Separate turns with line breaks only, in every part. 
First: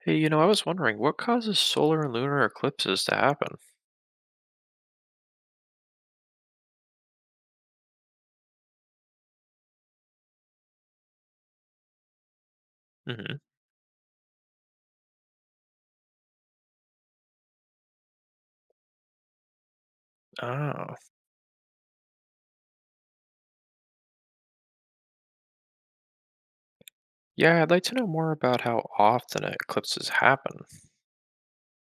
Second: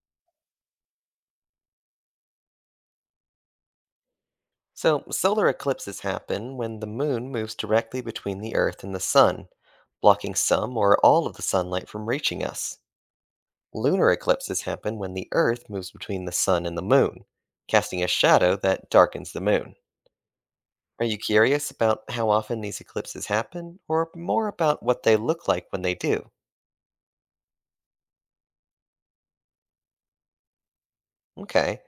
Hey, I was wondering what causes solar and lunar eclipses to happen?
So, solar eclipses happen when the moon moves directly between the Earth and the sun, blocking some or all of the sunlight from reaching us.
Hmm.
Lunar eclipses happen when the Earth moves between the sun and the moon, casting a shadow that darkens the moon.
Oh,
Are you curious about how often these eclipses happen, or more about what they look like when they do?
yeah, I'd like to know more about how often eclipses happen.
Okay.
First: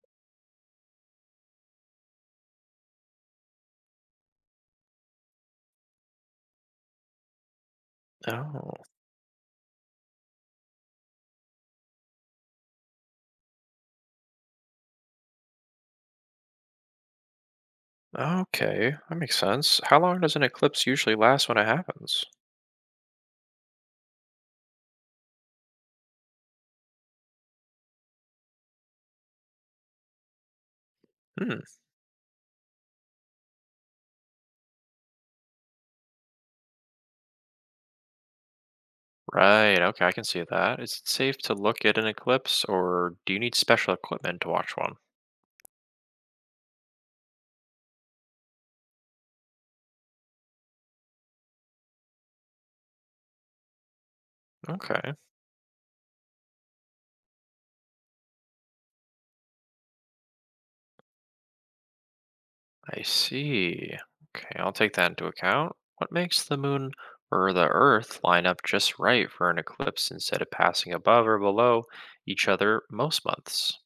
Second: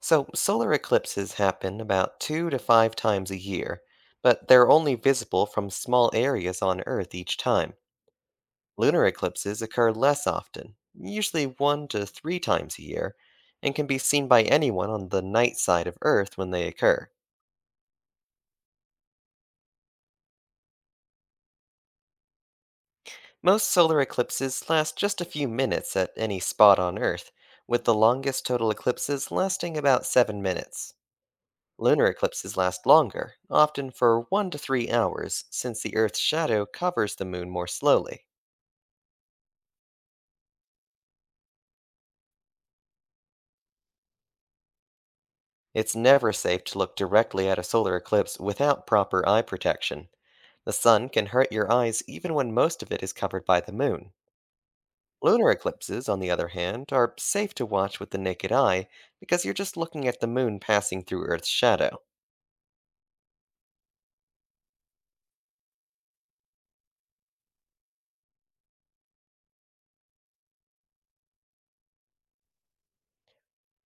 So, solar eclipses happen about two to five times a year, but they're only visible from small areas on Earth each time.
Oh,
Lunar eclipses occur less often, usually one to three times a year, and can be seen by anyone on the night side of Earth when they occur.
okay, that makes sense. How long does an eclipse usually last when it happens?
Most solar eclipses last just a few minutes at any spot on Earth, with the longest total eclipses lasting about 7 minutes.
Hmm,
Lunar eclipses last longer, often for 1 to 3 hours, since the Earth's shadow covers the moon more slowly.
right, okay, I can see that. Is it safe to look at an eclipse, or do you need special equipment to watch one?
It's never safe to look directly at a solar eclipse without proper eye protection. The sun can hurt your eyes even when most of it is covered by the moon.
Okay.
Lunar eclipses, on the other hand, are safe to watch with the naked eye because you're just looking at the moon passing through Earth's shadow.
I see. Okay, I'll take that into account. What makes the moon or the earth line up just right for an eclipse instead of passing above or below each other most months?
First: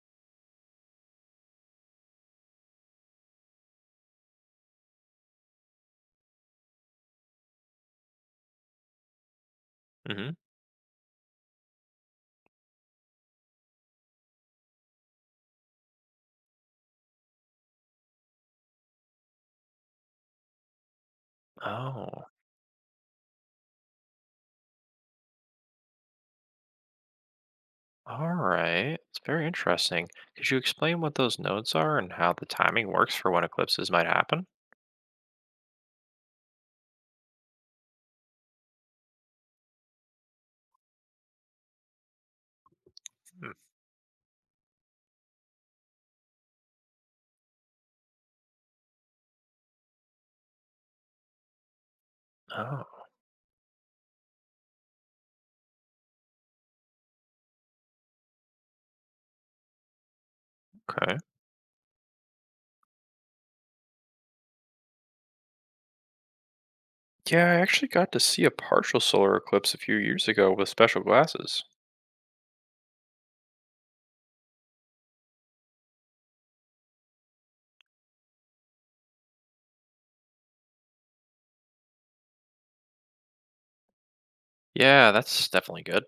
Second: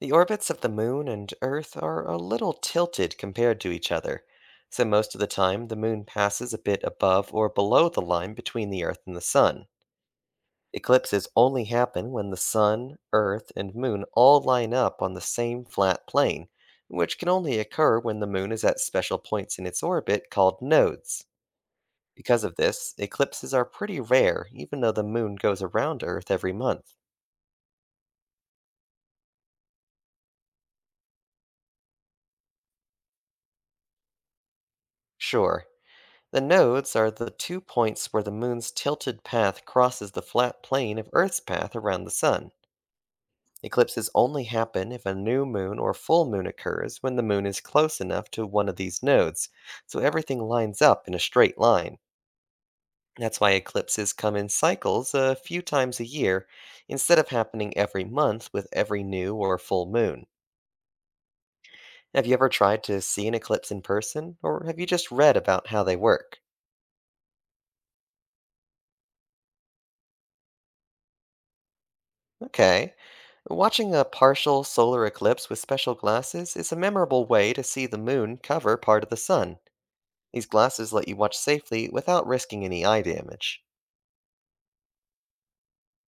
The orbits of the moon and Earth are a little tilted compared to each other, so most of the time the moon passes a bit above or below the line between the Earth and the sun.
Hmm.
Eclipses only happen when the sun, earth, and moon all line up on the same flat plane, which can only occur when the moon is at special points in its orbit called nodes.
Oh,
Because of this, eclipses are pretty rare, even though the moon goes around Earth every month.
all right. It's very interesting. Could you explain what those nodes are and how the timing works for when eclipses might happen?
Sure, the nodes are the two points where the moon's tilted path crosses the flat plane of Earth's path around the sun.
Hmm.
Eclipses only happen if a new moon or full moon occurs when the moon is close enough to one of these nodes, so everything lines up in a straight line.
Oh,
That's why eclipses come in cycles a few times a year instead of happening every month with every new or full moon.
okay.
Have you ever tried to see an eclipse in person, or have you just read about how they work?
Yeah, I actually got to see a partial solar eclipse a few years ago with special glasses.
Okay. Watching a partial solar eclipse with special glasses is a memorable way to see the moon cover part of the sun. These glasses let you watch safely without risking any eye damage.
Yeah, that's definitely good.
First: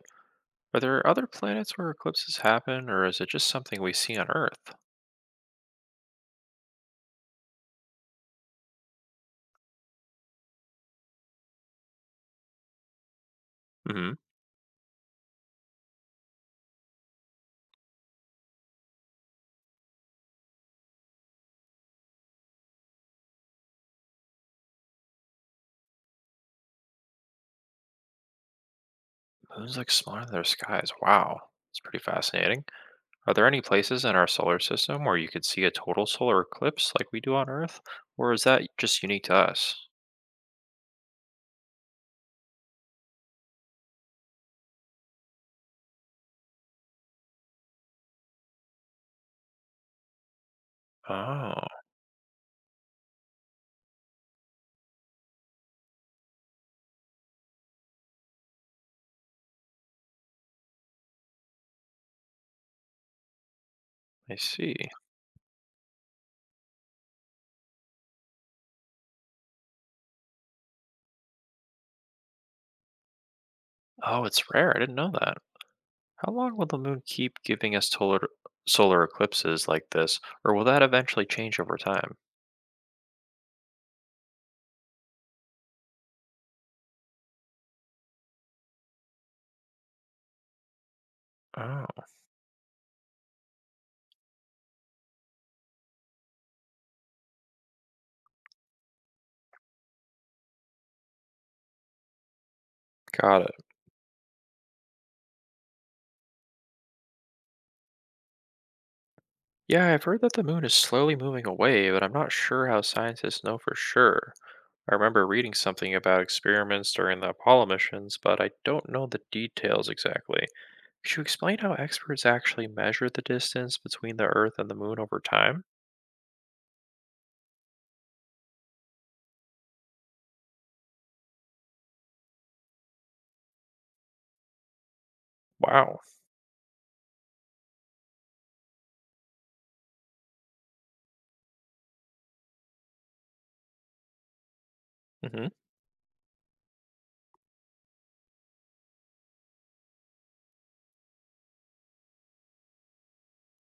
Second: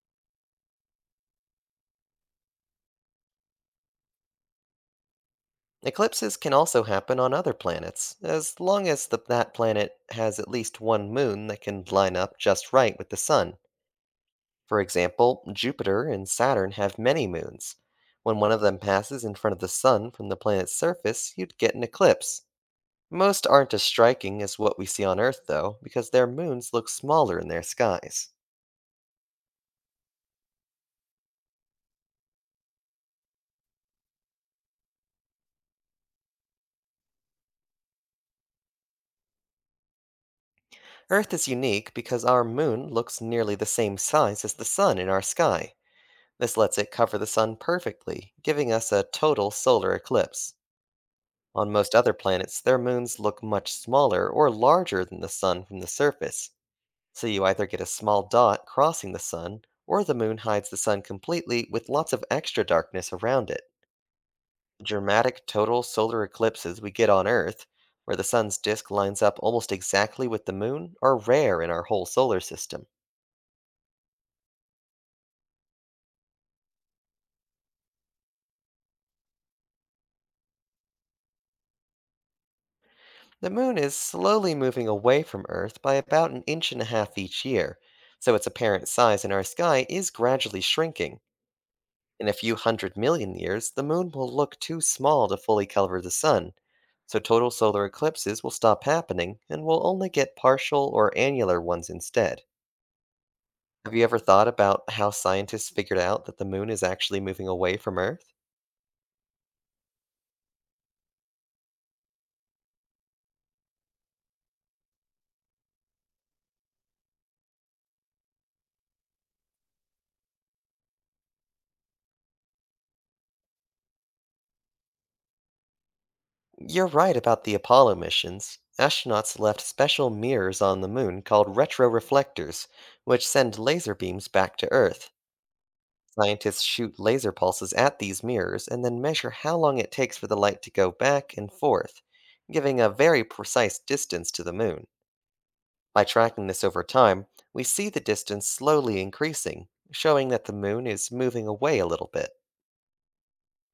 Are there other planets where eclipses happen, or is it just something we see on Earth?
Eclipses can also happen on other planets, as long as that planet has at least one moon that can line up just right with the sun.
Hmm.
For example, Jupiter and Saturn have many moons. When one of them passes in front of the sun from the planet's surface, you'd get an eclipse. Most aren't as striking as what we see on Earth, though, because their moons look smaller in their skies.
Moons look smaller than their skies. Wow, it's pretty fascinating. Are there any places in our solar system where you could see a total solar eclipse like we do on Earth, or is that just unique to us?
Earth is unique because our moon looks nearly the same size as the sun in our sky. This lets it cover the sun perfectly, giving us a total solar eclipse.
Oh,
On most other planets, their moons look much smaller or larger than the sun from the surface, so you either get a small dot crossing the sun, or the moon hides the sun completely with lots of extra darkness around it.
I see.
Dramatic total solar eclipses we get on Earth, where the sun's disk lines up almost exactly with the moon, are rare in our whole solar system.
Oh, it's rare. I didn't know that. How long will the moon keep giving us solar eclipses like this, or will that eventually change over time?
The moon is slowly moving away from Earth by about an inch and a half each year, so its apparent size in our sky is gradually shrinking.
Oh,
In a few hundred million years, the moon will look too small to fully cover the sun, so total solar eclipses will stop happening and we'll only get partial or annular ones instead.
got it.
Have you ever thought about how scientists figured out that the moon is actually moving away from Earth?
Yeah, I've heard that the moon is slowly moving away, but I'm not sure how scientists know for sure. I remember reading something about experiments during the Apollo missions, but I don't know the details exactly. Could you explain how experts actually measure the distance between the Earth and the moon over time?
You're right about the Apollo missions. Astronauts left special mirrors on the moon called retroreflectors, which send laser beams back to Earth.
Wow.
Scientists shoot laser pulses at these mirrors and then measure how long it takes for the light to go back and forth, giving a very precise distance to the moon.
Hmm.
By tracking this over time, we see the distance slowly increasing, showing that the moon is moving away a little bit.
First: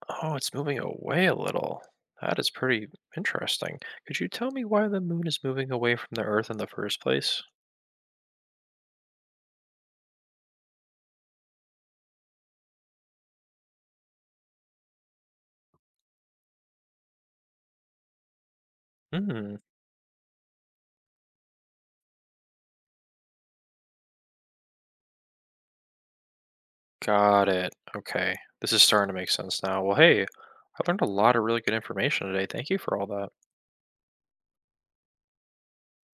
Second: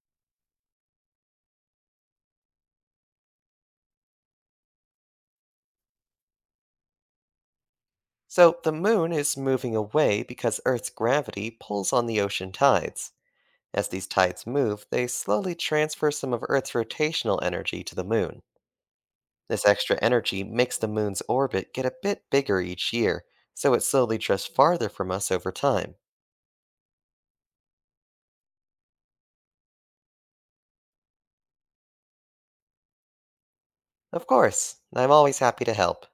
Oh, it's moving away a little. That is pretty interesting. Could you tell me why the moon is moving away from the Earth in the first place?
So, the moon is moving away because Earth's gravity pulls on the ocean tides. As these tides move, they slowly transfer some of Earth's rotational energy to the moon.
Hmm.
This extra energy makes the moon's orbit get a bit bigger each year, so it slowly drifts farther from us over time.
Got it. Okay. This is starting to make sense now. Well, hey, I learned a lot of really good information today. Thank you for all that.
Of course, I'm always happy to help.